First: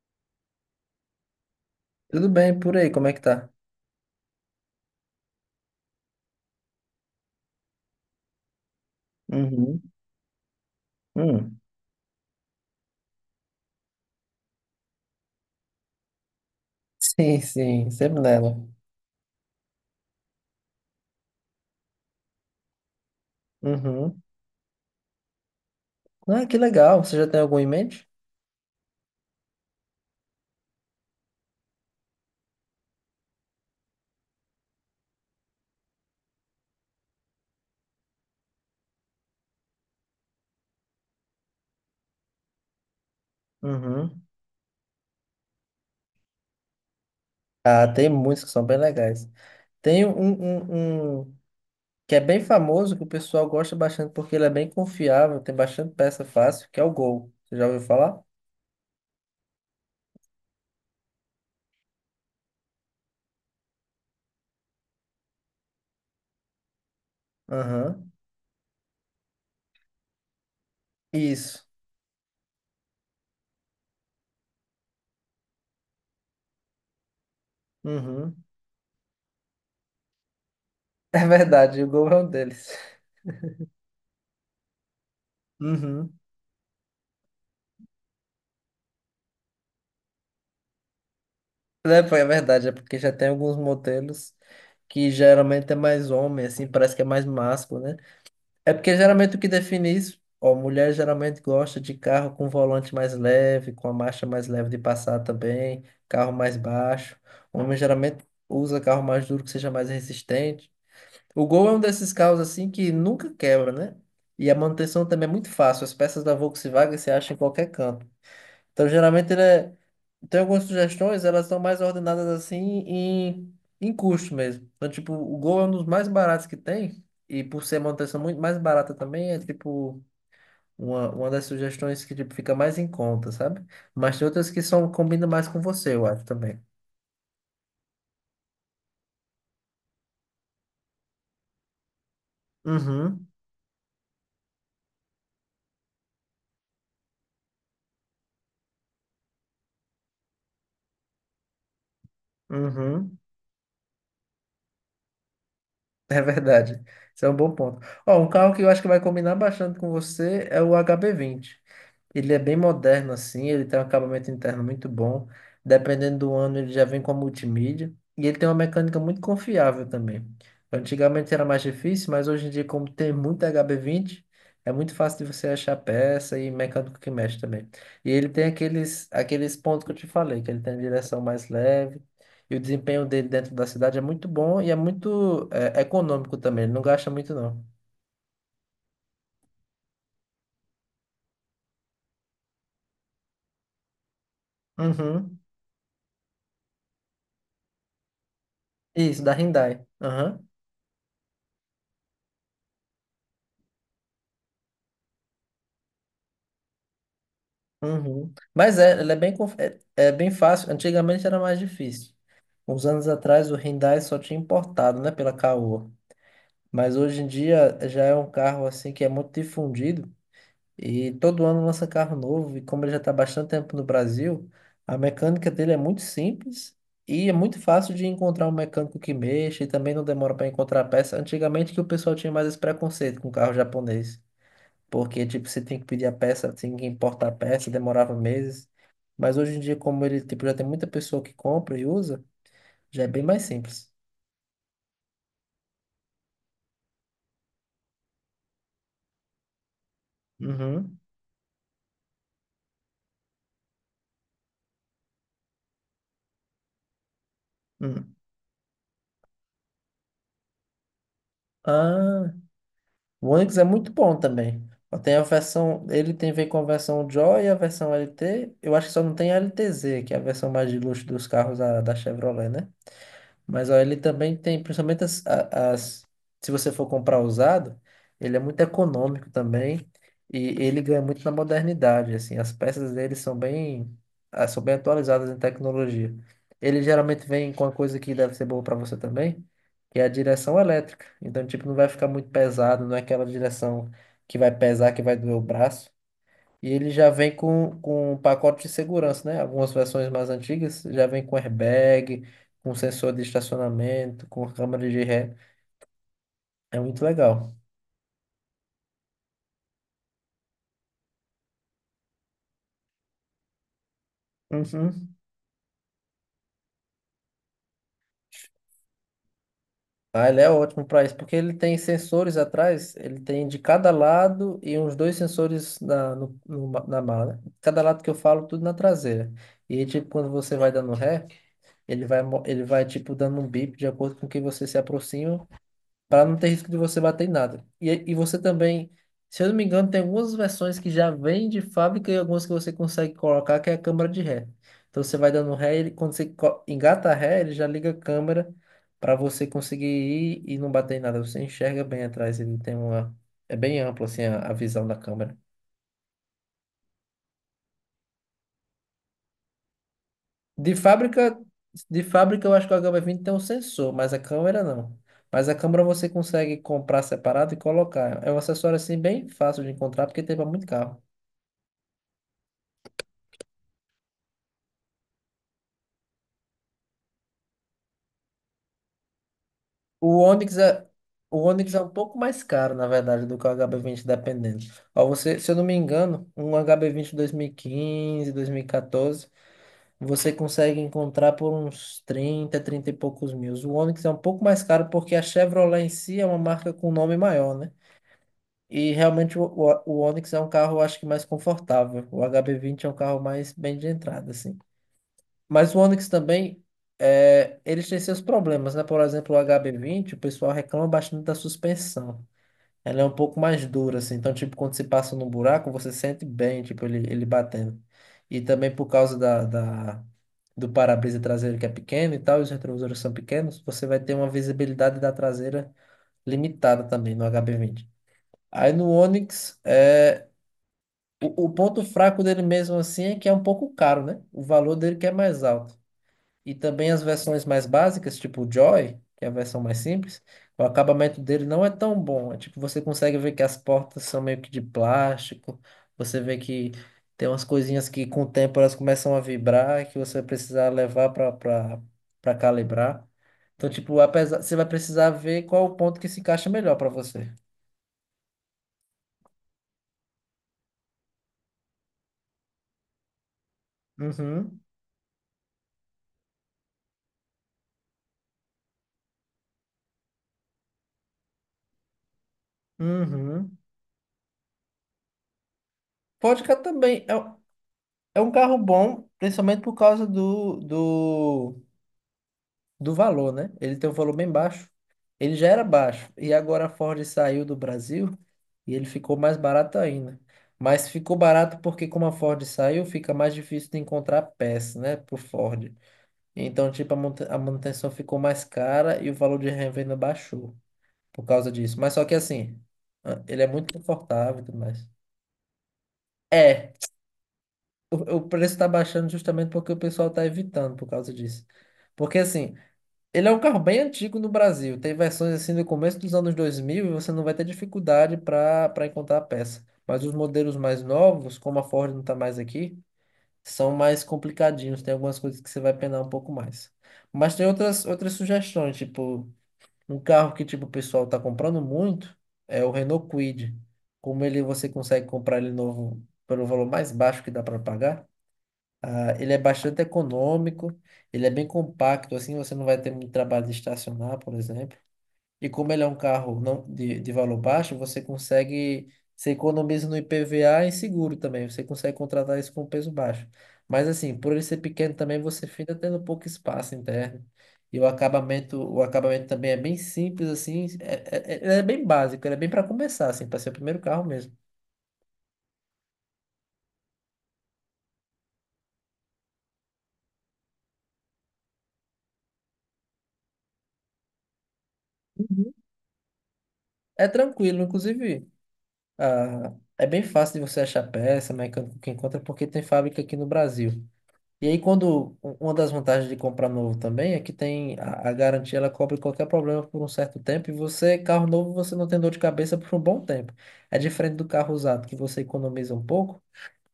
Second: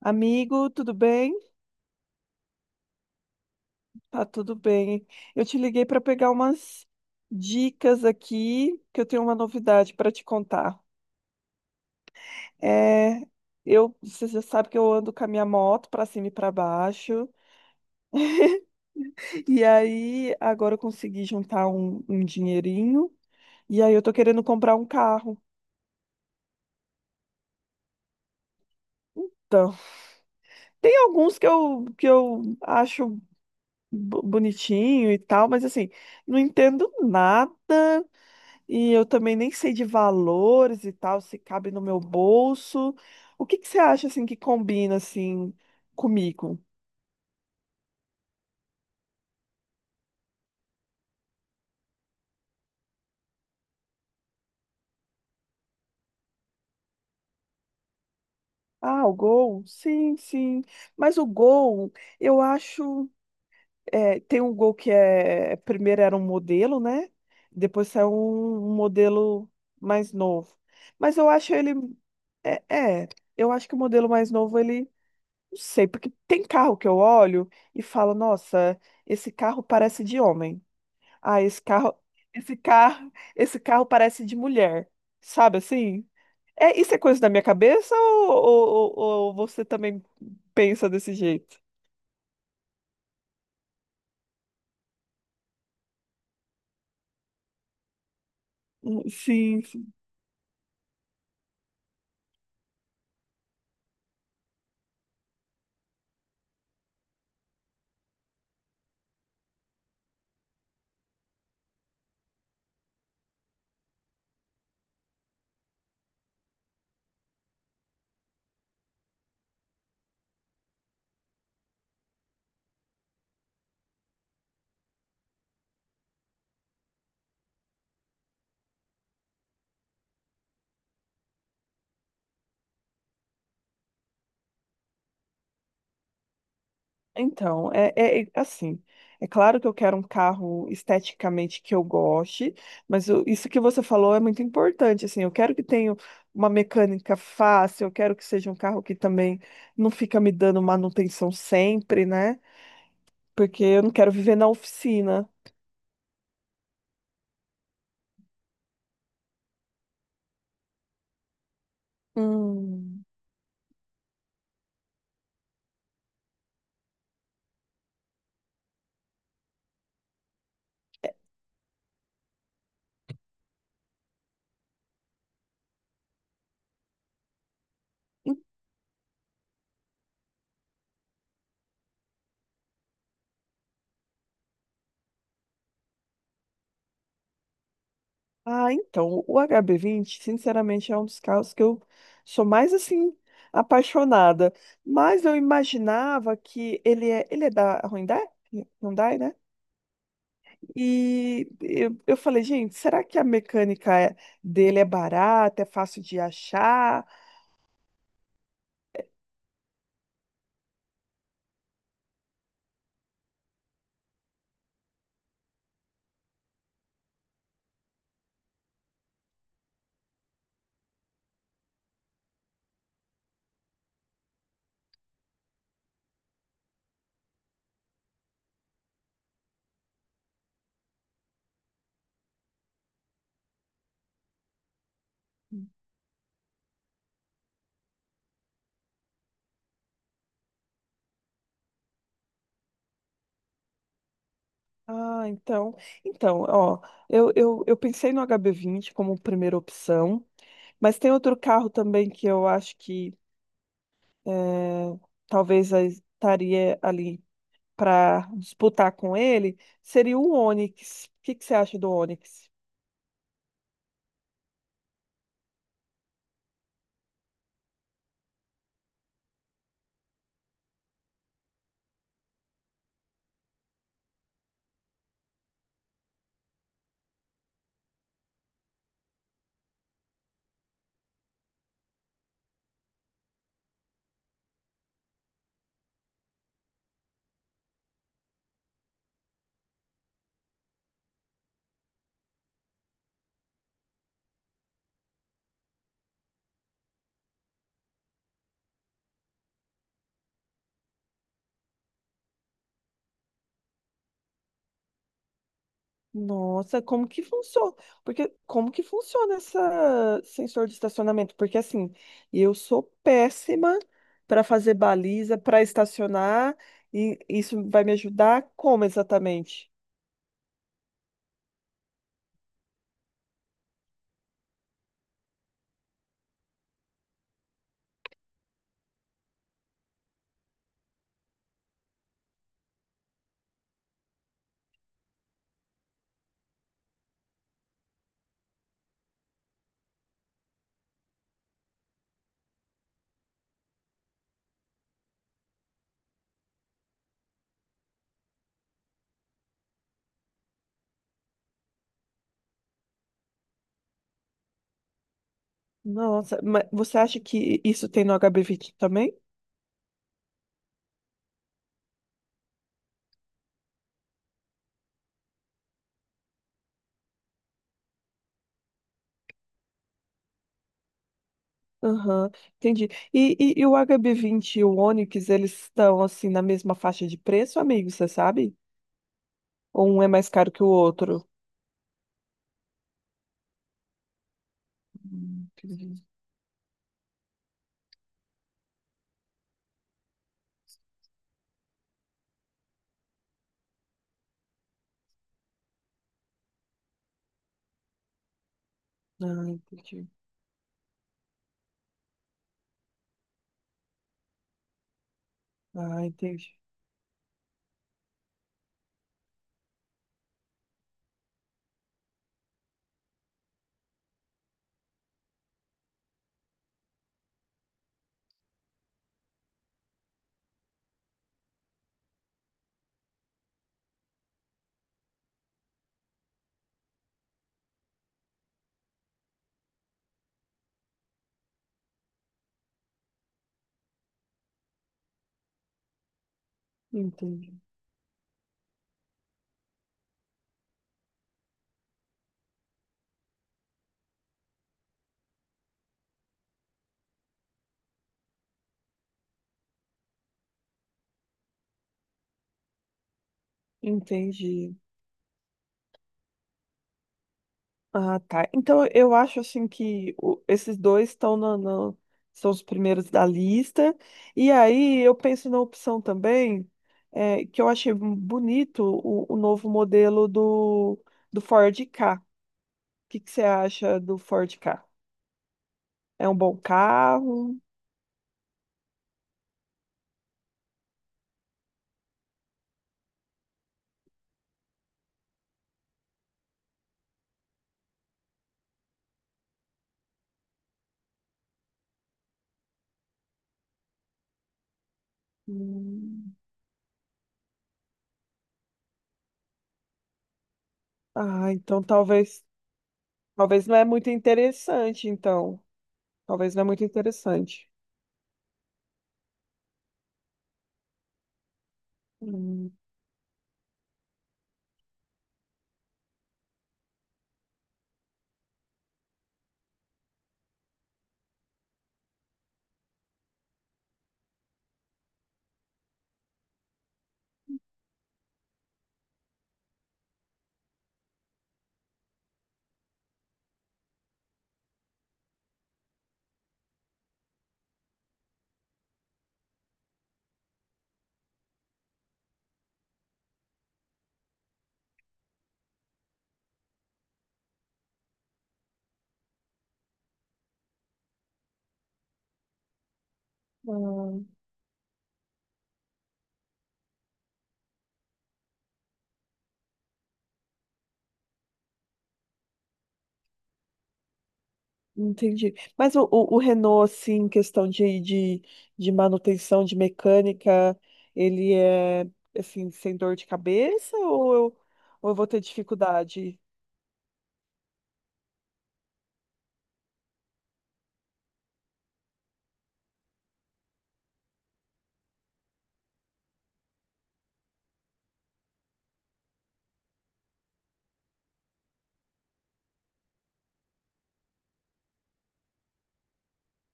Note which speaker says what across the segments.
Speaker 1: Amigo, tudo bem?
Speaker 2: Tudo bem por aí, como é que tá?
Speaker 1: Tá tudo bem. Eu te liguei para pegar umas dicas aqui, que eu tenho uma
Speaker 2: Uhum.
Speaker 1: novidade para te contar.
Speaker 2: Hum.
Speaker 1: É, você já sabe que eu ando com a minha moto para cima e para baixo,
Speaker 2: Sim, sim, sempre nela.
Speaker 1: e aí agora eu consegui juntar um dinheirinho, e aí eu tô
Speaker 2: Uhum.
Speaker 1: querendo comprar um carro.
Speaker 2: Ah, que legal. Você já tem algum em mente?
Speaker 1: Então, tem alguns que eu acho bonitinho e tal, mas assim, não entendo nada. E eu também nem sei de valores e tal, se cabe no meu bolso. O que que você acha
Speaker 2: Uhum.
Speaker 1: assim que combina assim comigo?
Speaker 2: Ah, tem muitos que são bem legais. Tem um que é bem famoso, que o pessoal gosta bastante porque ele é bem confiável, tem bastante peça fácil, que é o Gol. Você já ouviu falar?
Speaker 1: Ah, o Gol? Sim, sim. Mas o Gol, eu acho, é, tem um Gol que é primeiro era um modelo, né? Depois saiu
Speaker 2: Aham.
Speaker 1: um modelo mais novo. Mas eu acho
Speaker 2: Isso.
Speaker 1: ele é, é, eu acho que o modelo mais novo ele não sei, porque tem carro que eu olho e falo,
Speaker 2: Uhum.
Speaker 1: nossa, esse carro parece de homem.
Speaker 2: É
Speaker 1: Ah,
Speaker 2: verdade, o Gol é um deles.
Speaker 1: esse carro parece de mulher, sabe assim?
Speaker 2: Uhum.
Speaker 1: É, isso é coisa da minha cabeça ou, ou você também pensa desse jeito?
Speaker 2: É, pô, é verdade, é porque já tem alguns modelos que geralmente é mais homem, assim, parece que é mais másculo, né? É porque
Speaker 1: Hum.
Speaker 2: geralmente o que
Speaker 1: Sim,
Speaker 2: define
Speaker 1: sim.
Speaker 2: isso, ó, mulher geralmente gosta de carro com volante mais leve, com a marcha mais leve de passar também, carro mais baixo. Homem geralmente usa carro mais duro que seja mais resistente. O Gol é um desses carros assim que nunca quebra, né? E a manutenção também é muito fácil. As peças da Volkswagen você acha em qualquer canto. Então, geralmente, ele é... tem algumas sugestões, elas são mais ordenadas assim em custo mesmo. Então, tipo, o Gol é um dos mais baratos que tem, e por ser manutenção muito mais barata também, é tipo uma das sugestões que tipo, fica mais em conta, sabe? Mas tem outras que são, combinam mais com você, eu acho também.
Speaker 1: Então, é assim. É claro que eu quero um carro esteticamente que eu goste, mas
Speaker 2: Uhum,
Speaker 1: isso que você falou é muito importante, assim. Eu quero que tenha uma mecânica fácil, eu quero que seja um carro que também não fica me dando manutenção sempre, né?
Speaker 2: uhum.
Speaker 1: Porque eu não quero viver na oficina.
Speaker 2: É verdade. Isso é um bom ponto. Ó, um carro que eu acho que vai combinar bastante com você é o HB20. Ele é bem
Speaker 1: Hum.
Speaker 2: moderno, assim, ele tem um acabamento interno muito bom. Dependendo do ano, ele já vem com a multimídia. E ele tem uma mecânica muito confiável também. Antigamente era mais difícil, mas hoje em dia, como tem muito HB20 é muito fácil de você achar peça e mecânico que mexe também. E ele
Speaker 1: En-
Speaker 2: tem aqueles pontos que eu te falei, que ele tem a direção mais leve. E o desempenho dele dentro da cidade é muito bom e é muito é, econômico também. Ele não gasta muito, não.
Speaker 1: Ah, então, o HB20, sinceramente, é um dos carros que eu sou mais, assim, apaixonada. Mas eu
Speaker 2: Uhum.
Speaker 1: imaginava que ele é da Hyundai, Hyundai,
Speaker 2: Isso, da
Speaker 1: né?
Speaker 2: Hyundai. Aham.
Speaker 1: E eu falei, gente, será que a dele é barata, é fácil de achar?
Speaker 2: Uhum. Mas é, ela é bem, é bem fácil. Antigamente era mais difícil. Uns anos atrás o Hyundai só tinha importado, né, pela Caoa. Mas hoje em dia já é um carro assim que é muito difundido e todo ano lança carro novo. E como ele já está bastante tempo no Brasil, a mecânica dele é muito simples e é muito fácil de encontrar um mecânico que mexa e também não demora para encontrar a peça. Antigamente que o pessoal tinha mais esse preconceito com carro japonês. Porque, tipo, você tem que pedir a peça, tem que importar a peça, demorava meses. Mas hoje em dia, como ele, tipo, já tem muita pessoa que compra e usa, já é bem mais simples.
Speaker 1: Ah, então, então, ó, eu pensei no HB20 como primeira opção,
Speaker 2: Uhum.
Speaker 1: mas tem outro carro também que eu acho que eh, talvez estaria ali
Speaker 2: Hum.
Speaker 1: para disputar com ele seria o Onix. O que que você acha do
Speaker 2: Ah,
Speaker 1: Onix?
Speaker 2: o Onix é muito bom também. Ó, tem a versão, ele tem vem com a versão Joy e a versão LT. Eu acho que só não tem a LTZ, que é a versão mais de luxo dos carros da Chevrolet, né? Mas ó, ele também tem, principalmente as, se você for comprar usado, ele é muito econômico também e ele ganha muito na modernidade, assim, as peças dele são bem, ah, são bem atualizadas em tecnologia. Ele geralmente vem com uma coisa que deve ser boa para você também, que é a direção elétrica. Então, tipo, não vai ficar muito pesado, não é aquela direção que vai pesar, que vai doer o braço. E ele já vem com um pacote de segurança, né? Algumas versões mais antigas já vem com airbag, com sensor de estacionamento, com câmera de ré. É
Speaker 1: Nossa,
Speaker 2: muito
Speaker 1: como que
Speaker 2: legal.
Speaker 1: funciona? Porque como que funciona esse sensor de estacionamento? Porque assim, eu sou péssima para fazer
Speaker 2: Uhum.
Speaker 1: baliza, para estacionar, e isso vai me ajudar como exatamente?
Speaker 2: Ah, ele é ótimo para isso, porque ele tem sensores atrás, ele tem de cada lado e uns dois sensores na, no, no ma- na mala. Cada lado que eu falo, tudo na traseira. E tipo, quando você vai dando ré, ele vai, ele vai tipo dando um bip de acordo com que você se aproxima para não ter risco de você bater em nada. E você também, se eu não me engano, tem algumas versões que já vêm de fábrica e algumas que você consegue colocar, que é a câmera de ré. Então você vai dando ré, ele, quando você engata a ré, ele já liga a câmera para você conseguir ir e não bater em nada. Você enxerga bem atrás, ele tem uma. É bem amplo assim a visão da câmera.
Speaker 1: Nossa, mas você acha que isso tem no HB20 também?
Speaker 2: De fábrica, de fábrica eu acho que o HB20 tem um sensor, mas a câmera não. Mas a câmera você consegue comprar separado e colocar. É um acessório assim bem fácil de encontrar porque tem para muito carro.
Speaker 1: Aham, entendi. E, e o HB20, e o Onix, eles estão assim na mesma faixa de preço, amigo, você sabe? Ou um é
Speaker 2: O
Speaker 1: mais caro
Speaker 2: Onix
Speaker 1: que o
Speaker 2: é,
Speaker 1: outro?
Speaker 2: o Onix é um pouco mais caro, na verdade, do que o HB20 dependendo. Ó, você, se eu não me
Speaker 1: Entendi.
Speaker 2: engano, um HB20 2015, 2014, você consegue encontrar por uns trinta e poucos mil. O Onix é um pouco mais caro porque a Chevrolet em si é uma marca com nome maior, né? E realmente o,
Speaker 1: Ah,
Speaker 2: o, o
Speaker 1: entendi.
Speaker 2: Onix é um carro, eu acho que mais confortável. O HB20 é um carro mais bem de entrada, assim. Mas o
Speaker 1: Ah,
Speaker 2: Onix
Speaker 1: entendi.
Speaker 2: também, é, eles têm seus problemas, né? Por exemplo, o HB20, o pessoal reclama bastante da suspensão. Ela é um pouco mais dura, assim. Então, tipo, quando você passa num buraco, você sente bem, tipo, ele batendo. E também por causa da do para-brisa traseiro que é pequeno e tal, e os retrovisores são pequenos, você vai ter uma visibilidade da traseira limitada também no HB20. Aí no Onix, é, o ponto fraco dele mesmo assim é que é um pouco caro, né? O valor dele que é mais alto. E também as versões
Speaker 1: Entendi.
Speaker 2: mais básicas, tipo o Joy, que é a versão mais simples, o acabamento dele não é tão bom. É tipo, você consegue ver que as portas são meio que de plástico, você vê que tem umas coisinhas que com o tempo elas começam a vibrar, que você vai precisar levar para calibrar. Então, tipo, apesar, você vai
Speaker 1: Entendi.
Speaker 2: precisar ver qual o ponto que se encaixa melhor para você.
Speaker 1: Ah, tá. Então eu acho assim que esses dois estão na, são os primeiros da lista. E
Speaker 2: Uhum,
Speaker 1: aí eu penso na opção também, eh, que eu achei um bonito o novo modelo do Ford Ka. O que que você
Speaker 2: uhum.
Speaker 1: acha do Ford Ka? É um
Speaker 2: Vodka
Speaker 1: bom
Speaker 2: também.
Speaker 1: carro?
Speaker 2: É um carro bom, principalmente por causa do valor, né? Ele tem um valor bem baixo. Ele já era baixo. E agora a Ford saiu do Brasil e ele ficou mais barato ainda. Mas ficou barato porque, como a Ford saiu, fica mais difícil de encontrar peça, né? Pro Ford.
Speaker 1: Hum.
Speaker 2: Então, tipo, a a manutenção ficou mais cara e o valor de revenda baixou por causa
Speaker 1: Ah,
Speaker 2: disso.
Speaker 1: então
Speaker 2: Mas só que
Speaker 1: talvez,
Speaker 2: assim, ah, ele é
Speaker 1: talvez
Speaker 2: muito
Speaker 1: não é muito
Speaker 2: confortável e tudo mais.
Speaker 1: interessante, então. Talvez não é
Speaker 2: É,
Speaker 1: muito interessante.
Speaker 2: o preço está baixando justamente porque o pessoal está evitando por causa disso. Porque assim,
Speaker 1: Hum,
Speaker 2: ele é um carro bem antigo no Brasil. Tem versões assim do começo dos anos 2000 e você não vai ter dificuldade para encontrar a peça. Mas os modelos mais novos, como a Ford não está mais aqui, são mais complicadinhos. Tem algumas coisas que você vai penar um pouco mais. Mas tem outras, outras sugestões, tipo, um carro que tipo, o pessoal está comprando muito é o Renault Kwid. Como ele você consegue comprar ele novo pelo valor mais baixo que dá para pagar. Ah, ele é bastante econômico, ele é bem compacto, assim você não vai ter muito trabalho de estacionar, por exemplo. E como ele é um carro não de valor baixo, você consegue, você economiza no IPVA e seguro também, você consegue contratar isso com peso baixo. Mas assim,
Speaker 1: ah.
Speaker 2: por ele ser pequeno também, você fica tendo pouco espaço interno. E o acabamento também é bem simples, assim, ele é bem básico, ele é bem para começar, assim, para ser o primeiro carro mesmo.
Speaker 1: Entendi. Mas o Renault, assim, em questão de manutenção, de mecânica, ele é, assim, sem dor de cabeça ou ou eu vou ter
Speaker 2: Uhum.
Speaker 1: dificuldade?
Speaker 2: É tranquilo, inclusive. Ah, é bem fácil de você achar peça, mecânico que encontra, porque tem fábrica aqui no Brasil. E aí, quando uma das vantagens de comprar novo também é que tem a garantia, ela cobre qualquer problema por um certo tempo. E você, carro novo, você não tem dor de cabeça por um bom tempo. É diferente do carro usado, que você economiza um pouco,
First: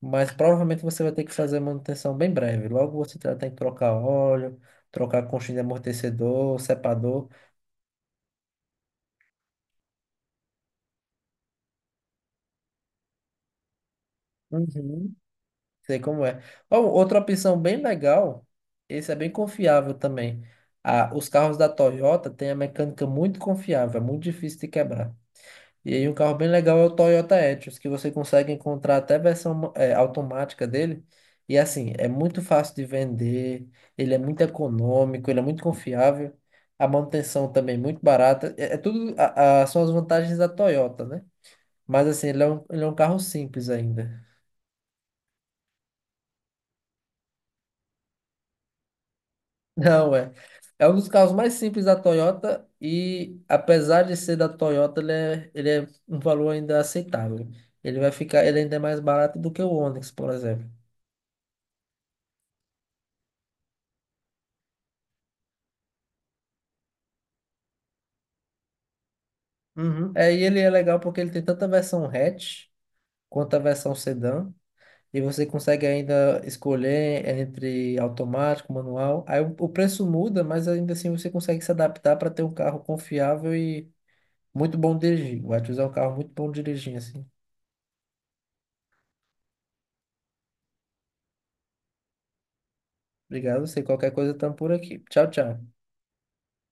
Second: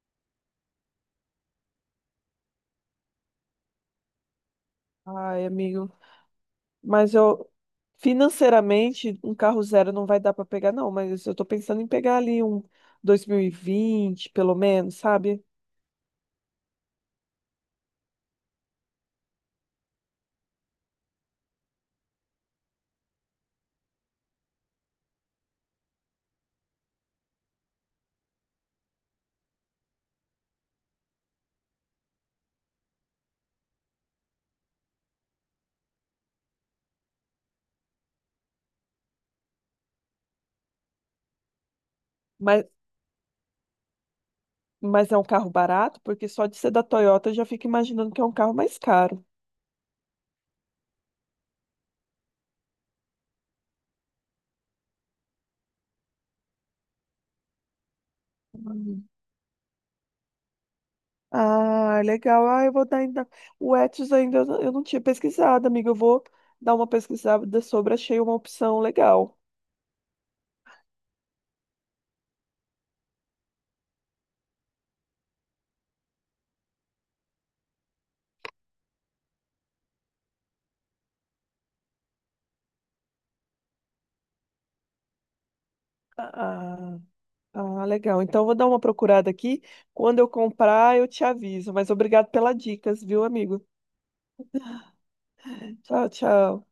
Speaker 2: mas provavelmente você vai ter que fazer manutenção bem breve. Logo você vai ter que trocar óleo, trocar
Speaker 1: Ai,
Speaker 2: conchinha de
Speaker 1: amigo.
Speaker 2: amortecedor,
Speaker 1: Mas
Speaker 2: separador.
Speaker 1: eu, financeiramente, um carro zero não vai dar para pegar, não. Mas eu tô pensando em pegar ali um 2020, pelo menos, sabe?
Speaker 2: Sei como é. Ó, outra opção bem legal, esse é bem confiável também. Ah, os carros da Toyota têm a mecânica muito confiável, é muito difícil de quebrar. E aí um carro bem legal é o Toyota Etios, que você consegue encontrar até versão automática dele. E assim, é muito fácil de vender, ele é muito econômico, ele é muito confiável, a manutenção também é muito barata. É, é tudo, são as vantagens da Toyota, né? Mas assim,
Speaker 1: Mas,
Speaker 2: ele é um carro simples ainda.
Speaker 1: mas é um carro barato, porque só de ser da Toyota eu já fico imaginando que é um carro mais caro.
Speaker 2: Não, é. É um dos carros mais simples da Toyota e, apesar de ser da Toyota, ele é um valor ainda aceitável. Ele vai ficar, ele ainda é mais barato do que o Onix, por exemplo.
Speaker 1: Ah, legal. Ah, eu vou dar ainda. O Etsy ainda eu não tinha pesquisado, amiga. Eu vou dar uma pesquisada sobre, achei uma opção legal.
Speaker 2: Uhum. É, e ele é legal porque ele tem tanto a versão hatch quanto a versão sedã. E você consegue ainda escolher entre automático, manual. Aí o preço muda, mas ainda assim você consegue se adaptar para ter um carro confiável e muito bom de dirigir. O Etios é um carro muito bom de dirigir,
Speaker 1: Ah,
Speaker 2: assim.
Speaker 1: ah, legal. Então eu vou dar uma procurada aqui. Quando eu comprar, eu te aviso. Mas obrigado pelas dicas, viu,
Speaker 2: Obrigado a
Speaker 1: amigo?
Speaker 2: você. Qualquer coisa, estamos por aqui. Tchau, tchau.
Speaker 1: Tchau, tchau.